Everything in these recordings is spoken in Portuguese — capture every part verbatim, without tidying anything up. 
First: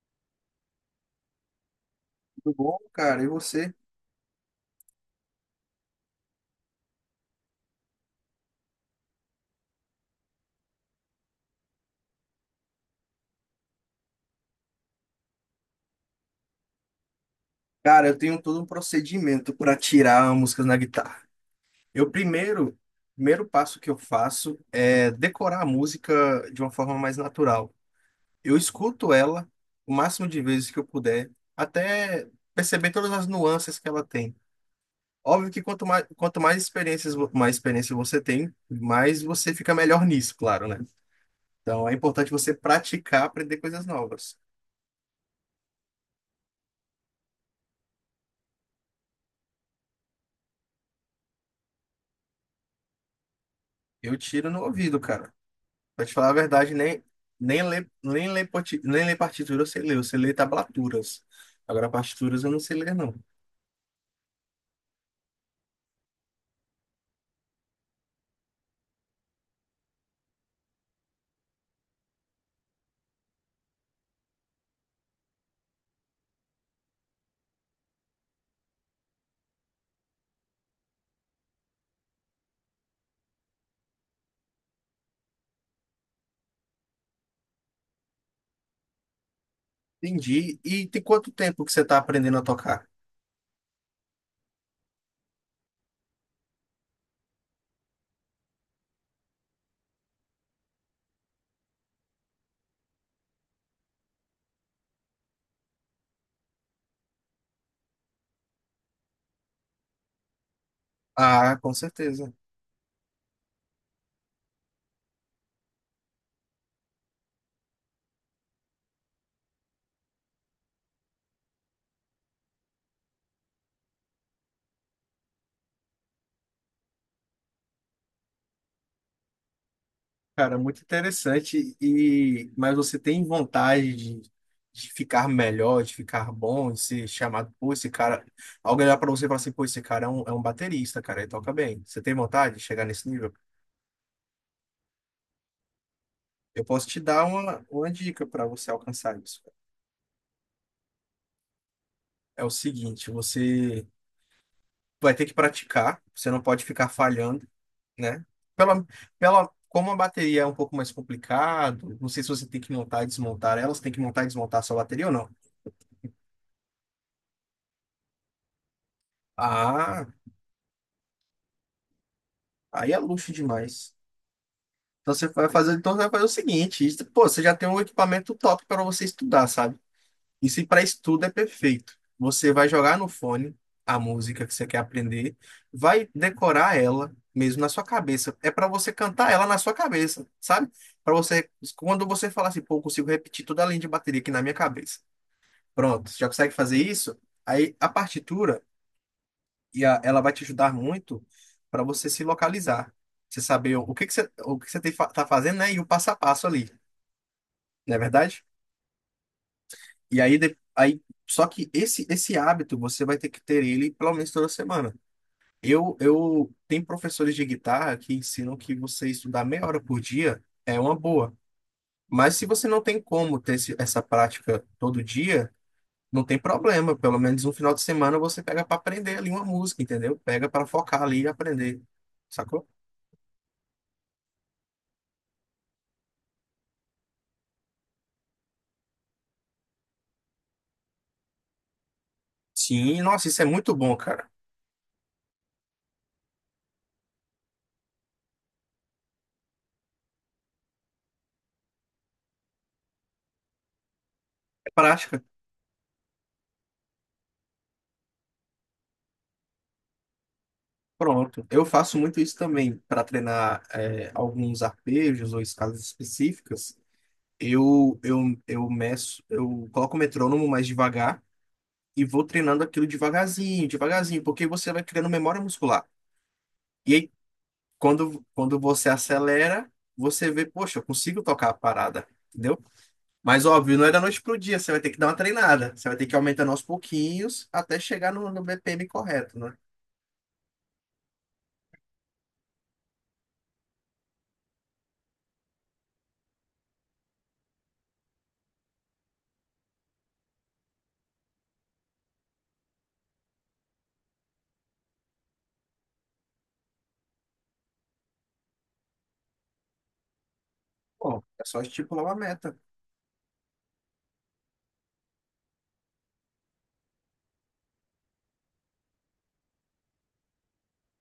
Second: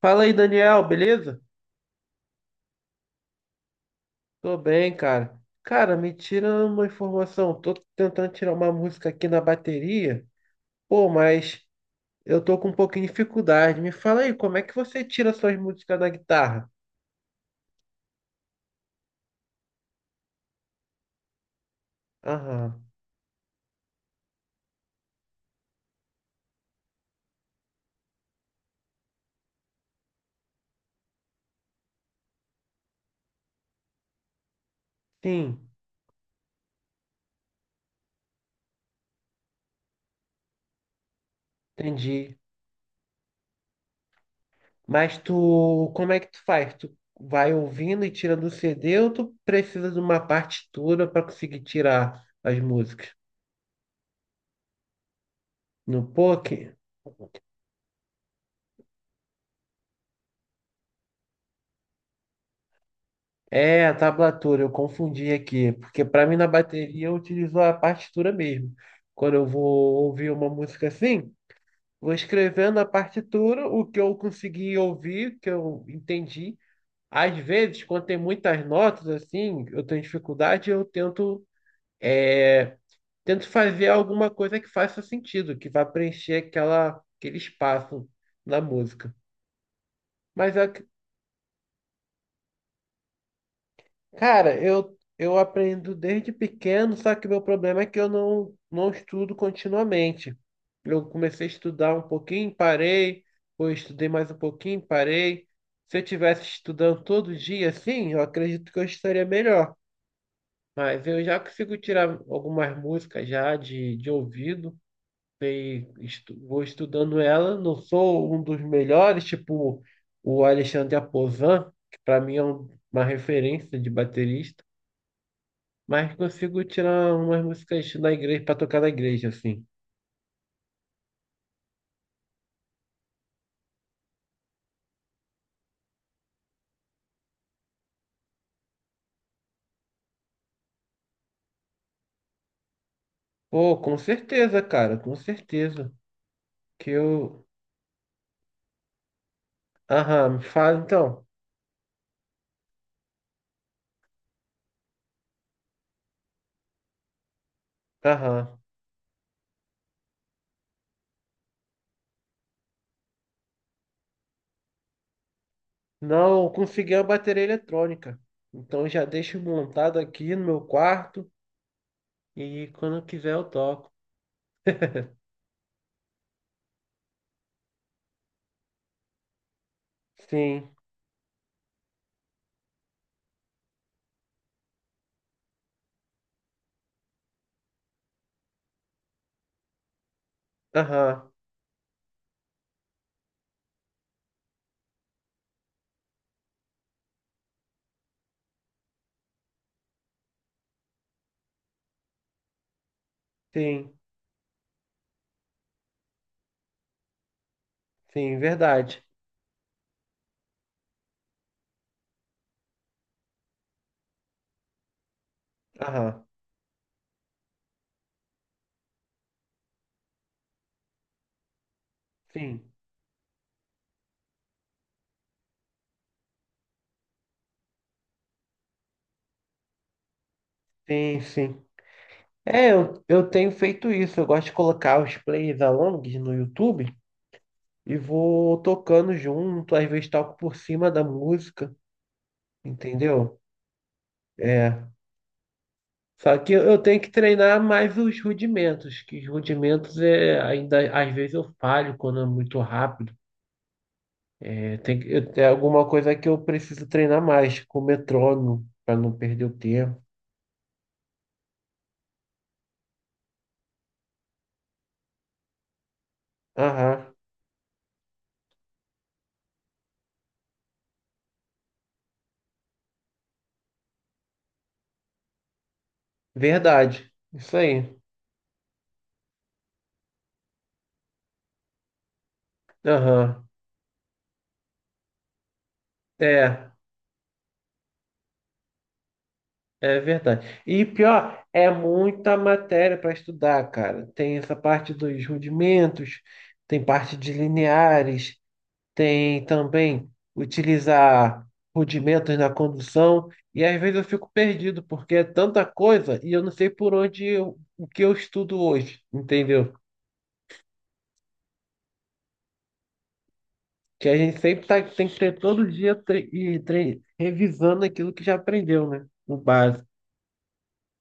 Fala aí, Daniel, beleza? Tudo bom, cara? E você? Tô bem, cara. Cara, me tira uma informação. Tô tentando tirar uma música aqui na bateria. Pô, mas eu tô com um pouquinho de dificuldade. Me fala aí, como é que você tira suas músicas da guitarra? Cara, eu tenho todo um procedimento para tirar músicas na guitarra. Eu primeiro, Aham, Primeiro passo que eu faço é decorar a música de uma forma mais natural. Eu escuto ela o máximo de vezes que eu puder, até perceber todas as nuances que ela tem. Óbvio sim, que quanto mais, quanto mais experiências, vo- mais experiência você tem, mais você fica melhor nisso, claro, né? Então é importante entendi. você praticar, aprender coisas novas. Mas tu, como é que tu faz? Tu vai ouvindo e tira do C D ou tu precisa de uma partitura pra conseguir tirar as músicas? Eu tiro no ouvido, cara. No Pra te falar a P O C? verdade, nem, nem ler, nem ler, parti- nem ler partitura eu sei ler, eu sei ler tablaturas. Agora, partituras eu não sei ler, não. É, a tablatura, eu confundi aqui, porque para mim na bateria eu utilizo a partitura mesmo. Quando eu vou ouvir uma música assim, vou escrevendo a partitura, o que eu consegui ouvir, que eu entendi. Às vezes, quando tem muitas notas assim, eu tenho dificuldade, eu tento, é, tento fazer alguma coisa que faça sentido, que vá preencher aquela, aquele espaço na música. Mas Entendi. eu E tem quanto tempo que você tá aprendendo a tocar? Cara, eu, eu aprendo desde pequeno, só que meu problema é que eu não, não estudo continuamente. Eu comecei a estudar um pouquinho, parei, depois estudei mais um pouquinho, parei. Se eu tivesse estudando todo dia, assim, eu acredito que eu estaria melhor. Mas eu já Ah, com consigo tirar certeza. algumas músicas já de, de ouvido, sei, estu- vou estudando ela. Não sou um dos melhores, tipo o Alexandre Aposan, que para mim é um- uma referência de baterista. Mas consigo tirar umas músicas da igreja para tocar na igreja, assim. Cara, muito interessante. E mas você tem vontade de, de ficar melhor, de ficar bom, de ser chamado, pô, esse cara. Alguém olhar pra você e falar assim, pô, esse cara é um, é um baterista, cara, ele toca bem. Você tem vontade de chegar nesse nível? Pô, com certeza, cara, com certeza. Eu posso Que te dar eu. uma, uma dica para você alcançar isso. Aham, me fala então. É o seguinte, você vai ter que praticar, você não pode ficar falhando, né? Aham. Pela, pela, como a bateria é um pouco mais complicado, não sei se você tem que montar e desmontar ela, você tem que montar e desmontar a sua bateria ou não. Não consegui a bateria eletrônica. Então já deixo montado Ah, aqui no meu quarto e aí quando é eu quiser luxo eu toco. demais. Então você vai fazer, então você vai fazer o seguinte, isso- pô, você já tem um equipamento top para você estudar, sabe? Isso Sim, para estudo é perfeito. Você vai jogar no fone a música que você quer aprender, vai decorar ela mesmo na sua cabeça. É para você cantar ela na sua cabeça, sabe? Para aham, você, quando você falar assim, pô, eu consigo repetir toda a linha de bateria aqui na minha cabeça. Pronto, já consegue fazer isso? Aí a partitura e a- ela vai te ajudar muito para você se localizar, você saber sim, o que que você, o que você tem, fa- tá fazendo, né? E o passo a passo ali, não é sim, verdade? verdade. E aí, de- aí só que esse esse hábito você vai ter que ter ele pelo menos toda semana. Eu Aham, eu tem professores de guitarra que ensinam que você estudar meia hora por dia é uma boa. Mas se sim, você não tem como ter esse, essa prática todo dia, não tem problema. Pelo menos um final de semana você pega para aprender ali uma música, entendeu? Pega para focar sim, ali e sim. aprender. Sacou? É, eu, eu tenho feito isso. Eu gosto de colocar os plays alongs no YouTube, e vou tocando junto, às vezes toco por cima da música, Sim, nossa, entendeu? isso é muito bom, cara. É. Só que eu tenho que treinar mais os rudimentos, que os rudimentos é ainda às vezes eu falho quando é muito rápido. É É, tem que, prática. eu- é alguma coisa que eu preciso treinar mais com o metrônomo para não perder o tempo. Pronto. Eu faço muito isso também para treinar é, alguns arpejos ou escalas específicas. Aham, Eu, eu, eu meço, eu coloco o metrônomo mais devagar e vou treinando aquilo devagarzinho, devagarzinho, porque você vai criando memória muscular. E verdade. aí, Isso aí. quando, quando você acelera, você vê, poxa, eu consigo tocar a parada, entendeu? Mas Aham. óbvio, não é da noite pro dia, você vai ter que dar uma treinada. Você vai ter que aumentar aos É. pouquinhos até chegar no, no B P M correto, né? É verdade. E pior, é muita matéria para estudar, cara. Tem essa parte dos rudimentos, tem parte de lineares, tem também utilizar rudimentos na condução. E às vezes eu fico perdido, porque é tanta coisa e eu não sei por onde eu- o que eu estudo hoje, entendeu? Bom, é só estipular uma meta. Que a gente sempre tá, tem que ter todo dia tre- e tre- revisando aquilo que já aprendeu, né? O básico.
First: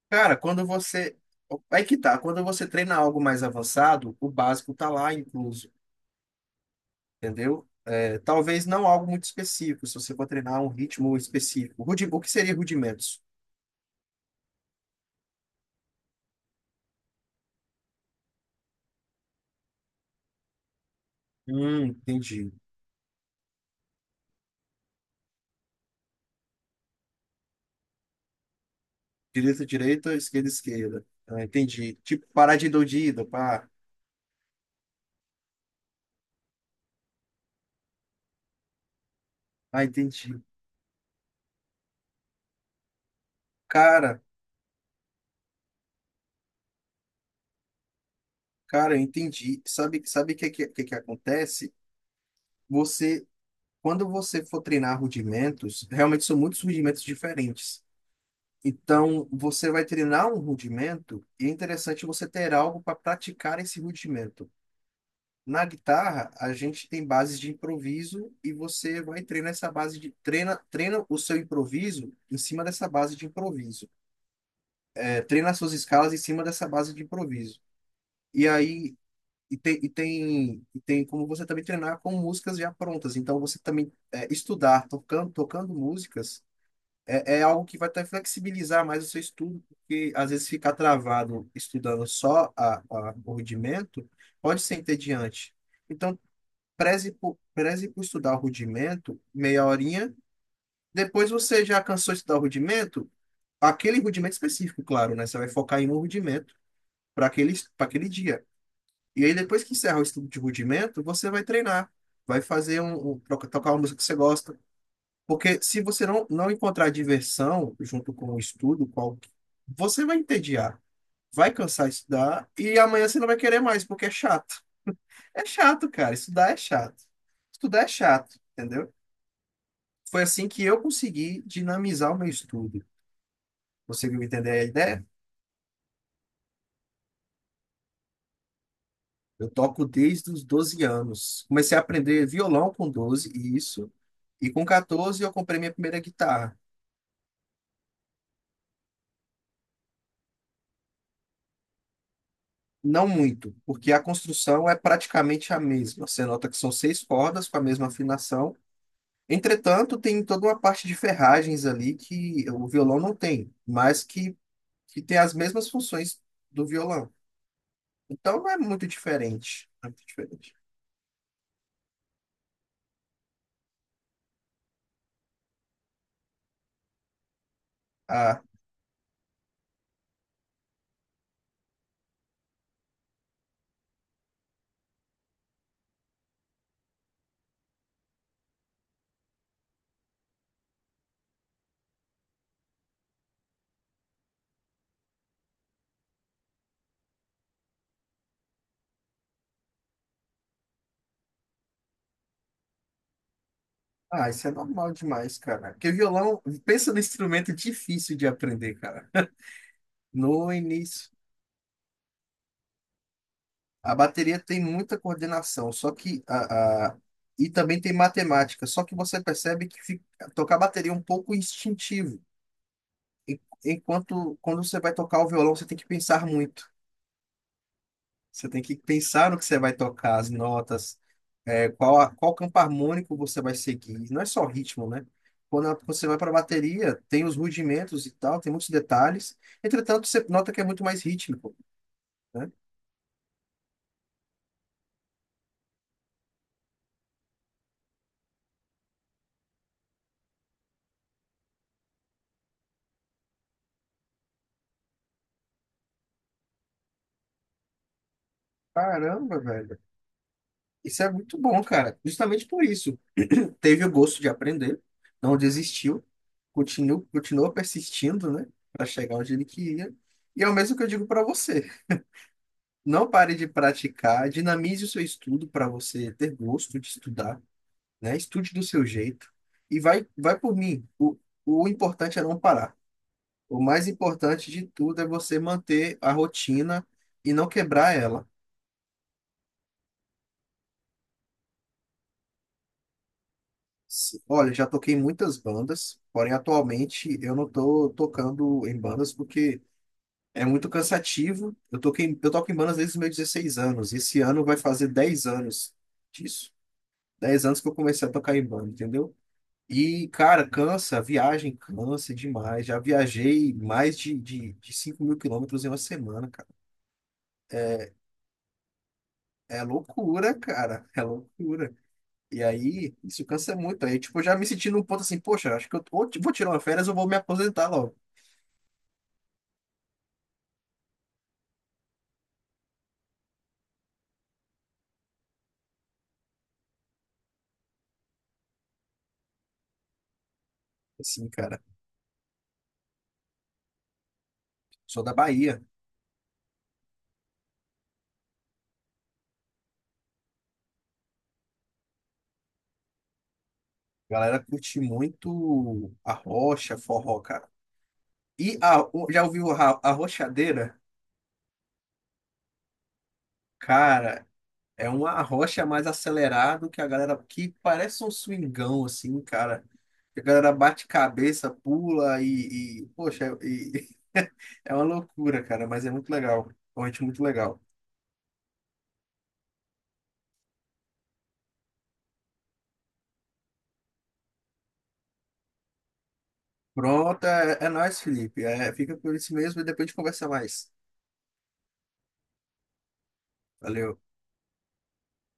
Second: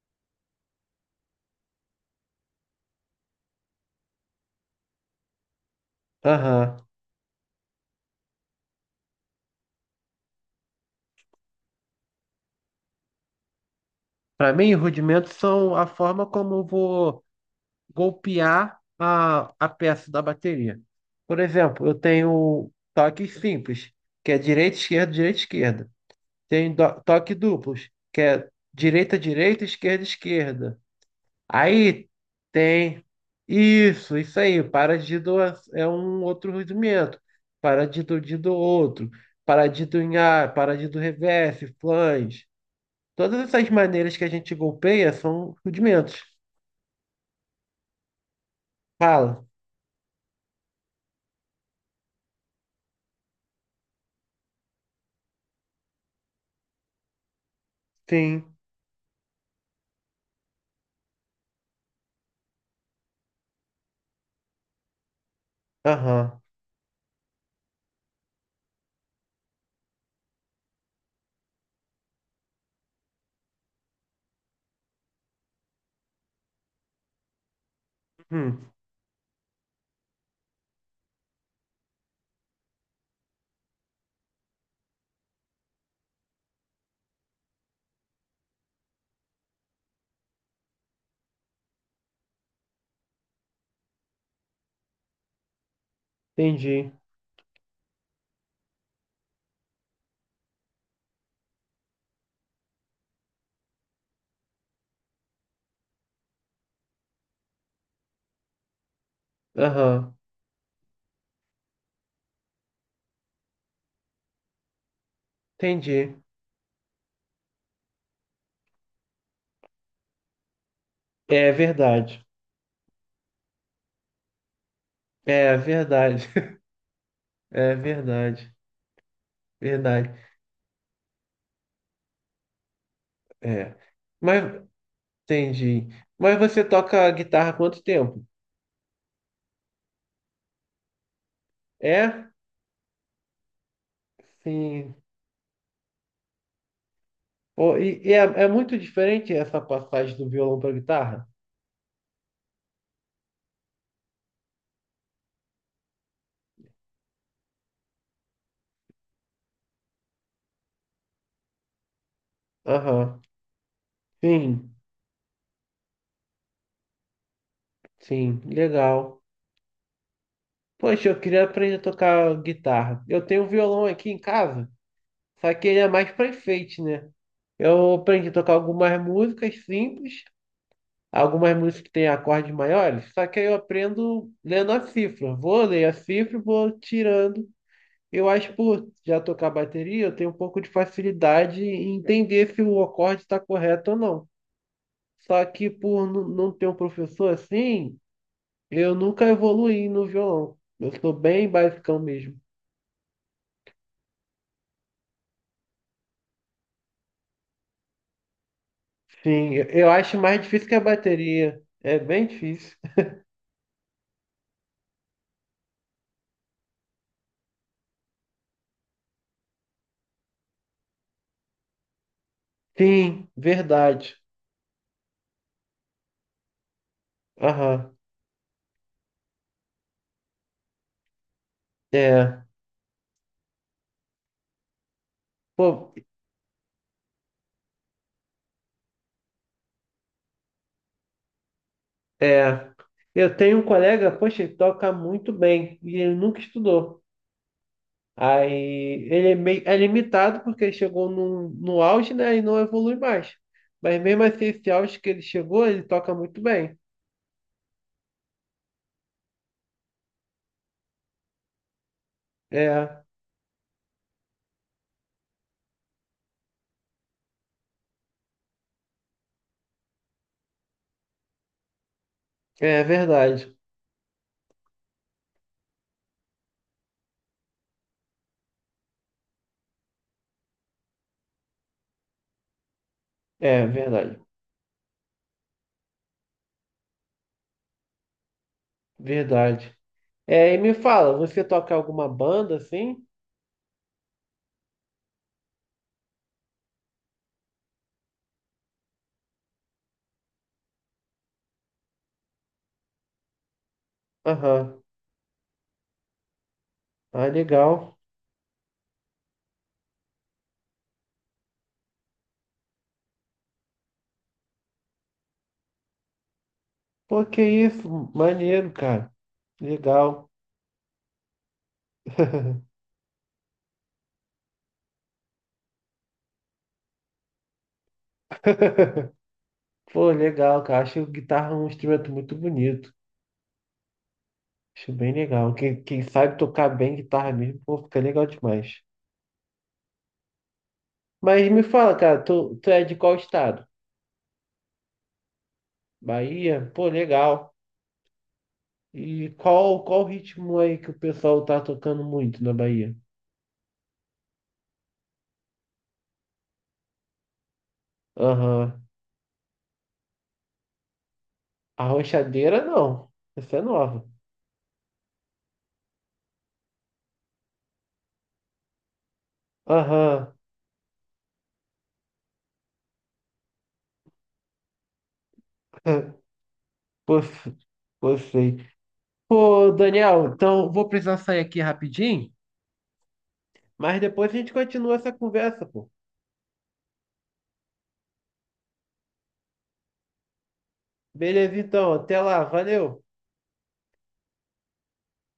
Cara, quando você. Aí que tá, quando você treina algo mais avançado, o básico tá lá incluso, Aham. entendeu? É, talvez não algo muito específico, se você for treinar um ritmo específico. Rudi- O que seria rudimentos? Para mim, rudimentos são a forma como eu vou golpear a, a peça da bateria. Por Hum, exemplo, eu entendi. tenho toques simples, que é direita, esquerda, direita, esquerda. Tenho do- toque duplos, que é direita, direita, Direita, esquerda, direita, esquerda, esquerda. esquerda. Ah, entendi. Aí Tipo, paradinha tem doidida, pá. isso, isso aí. Paradido é é um outro rudimento. Paradido de do outro. Ah, Paradido em entendi. ar, paradido reverse, flange. Todas essas maneiras Cara, que a gente golpeia são rudimentos. cara, eu Fala. entendi. Sabe, sabe o que, que, que que acontece? Você, quando você for treinar rudimentos, realmente são muitos rudimentos diferentes. Sim. Então, você vai treinar um rudimento e é interessante você ter algo para praticar esse rudimento. Na guitarra, Aham. a gente tem bases de improviso e você vai treinar essa base de treina, treina o seu improviso em cima dessa base de improviso. É, treina as suas escalas em cima dessa base de improviso. E Hum. aí e tem, e tem, e tem como você também treinar com músicas já prontas. Então, você também é, estudar tocando, tocando músicas. É, é algo que vai até flexibilizar mais o seu estudo, porque às vezes ficar travado estudando só a, a- o rudimento pode ser entediante. Então, Entendi. preze por, preze por estudar o rudimento meia horinha. Depois você já cansou de estudar o rudimento, aquele rudimento específico, claro, né? Você vai focar em um rudimento para aquele, para aquele dia. E aí, depois que encerrar o Aham. estudo de rudimento, você vai treinar, vai fazer um, um- tocar uma música que você gosta. Porque se você Entendi. não, não encontrar diversão junto com o estudo, qual, você vai entediar, vai É cansar de verdade. estudar e amanhã você não vai querer mais, porque é chato. É É chato, cara. verdade. Estudar é chato. É Estudar é chato, verdade. entendeu? Foi Verdade. assim que eu consegui dinamizar o meu estudo. É. Conseguiu Mas entender a ideia? entendi. Mas você toca guitarra há quanto tempo? Eu toco desde os doze anos. Comecei a aprender É? violão com doze, isso. E com Sim. quatorze eu comprei minha primeira guitarra. Pô, e e é, é muito diferente essa passagem do violão para guitarra? Não muito, porque a construção é praticamente a mesma. Você nota que são seis cordas com a mesma afinação. Entretanto, tem toda uma parte de ferragens ali que o violão não Aham. tem, mas que, Sim. que tem as mesmas funções do violão. Então Sim. não é muito Legal. diferente. Não é muito diferente. Poxa, eu queria aprender a tocar guitarra. Eu tenho um violão aqui em casa, só que ele é mais para enfeite, né? Eu aprendi a Ah, tocar algumas músicas simples, algumas músicas que têm acordes maiores, só que aí eu aprendo lendo a cifra. Vou ler a cifra, e vou tirando. Eu acho que por já tocar bateria, eu tenho um pouco de facilidade em entender se o acorde está correto ou não. Só que por nu- não ter um professor assim, eu nunca evoluí no violão. Eu sou bem basicão mesmo. ah, isso é normal demais, cara. Porque violão, pensa no instrumento difícil de aprender, cara. Sim, eu eu acho mais No difícil que a início. bateria. É bem difícil. A bateria tem muita coordenação, só que a, a- e também tem matemática, só que você percebe que fica- tocar bateria é um pouco instintivo. Sim, E- verdade. Enquanto quando você vai tocar o violão, você tem que pensar muito. Aham. Você tem que pensar no que você vai tocar, as notas, é, qual, a- qual É. campo harmônico você vai seguir. Não é só ritmo, né? Quando a- Pô, você vai para a bateria, tem os rudimentos e tal, tem muitos detalhes. Entretanto, você nota que é muito mais rítmico, né? é, eu tenho um colega, poxa, ele toca muito bem e ele nunca estudou. Aí ele é meio é limitado porque ele chegou no, no auge, né, e não evolui mais. Mas mesmo assim, esse auge que ele chegou, ele toca muito bem. Caramba, velho. Isso é muito bom, cara. Justamente por isso. É, Teve o gosto de aprender, não desistiu, continuou, continuou persistindo, né? Para chegar onde ele queria. E é o mesmo que eu digo para você. é Não pare de verdade. praticar, dinamize o seu estudo para você ter gosto de estudar, né? Estude do seu jeito. E vai, vai por mim. O, o importante é não parar. O É mais verdade. importante de tudo é você manter a rotina e não quebrar ela. Verdade. É, e me fala, você toca alguma banda assim? Sim. Olha, já toquei em muitas bandas, porém atualmente eu não tô tocando em bandas porque é muito cansativo. Eu toquei, eu toco em bandas desde os meus dezesseis anos. Esse ano vai Aham. fazer dez anos disso. Ah, Dez anos que eu legal. comecei a tocar em banda, entendeu? E, cara, cansa, a viagem cansa demais. Já viajei mais de, de, de cinco mil quilômetros em uma semana, cara. Pô, que isso? Maneiro, cara. É Legal. loucura, cara. É loucura. E aí, isso cansa muito. Aí, tipo, eu já me senti num ponto assim, poxa, acho que eu ou ti- vou tirar uma férias ou vou me aposentar logo. Pô, legal, cara. Acho guitarra um instrumento muito bonito. Acho bem legal. Quem, quem sabe tocar bem guitarra mesmo, pô, fica legal demais. Assim, Mas me cara, fala, cara, tu, tu é de qual estado? sou da Bahia. Bahia? Pô, legal. E qual, qual ritmo aí que o pessoal tá tocando muito na Bahia? A galera curte muito a rocha, forró, cara. E a, Aham. O- já ouviu a, a rochadeira? Arrochadeira, não. Essa é nova. Cara, é uma arrocha mais acelerado que a galera que parece um swingão, assim, cara. A Aham. galera bate cabeça, pula e, e poxa, e, é uma loucura, cara, mas é muito legal. É um ritmo muito Pô, f- legal. pô, sei. Pô, Daniel, então vou precisar sair aqui rapidinho, mas depois a gente continua essa conversa, pô. Pronto, é, é nóis, Felipe. É, fica por isso mesmo e depois a gente conversa mais. Beleza, então. Até lá. Valeu. Valeu.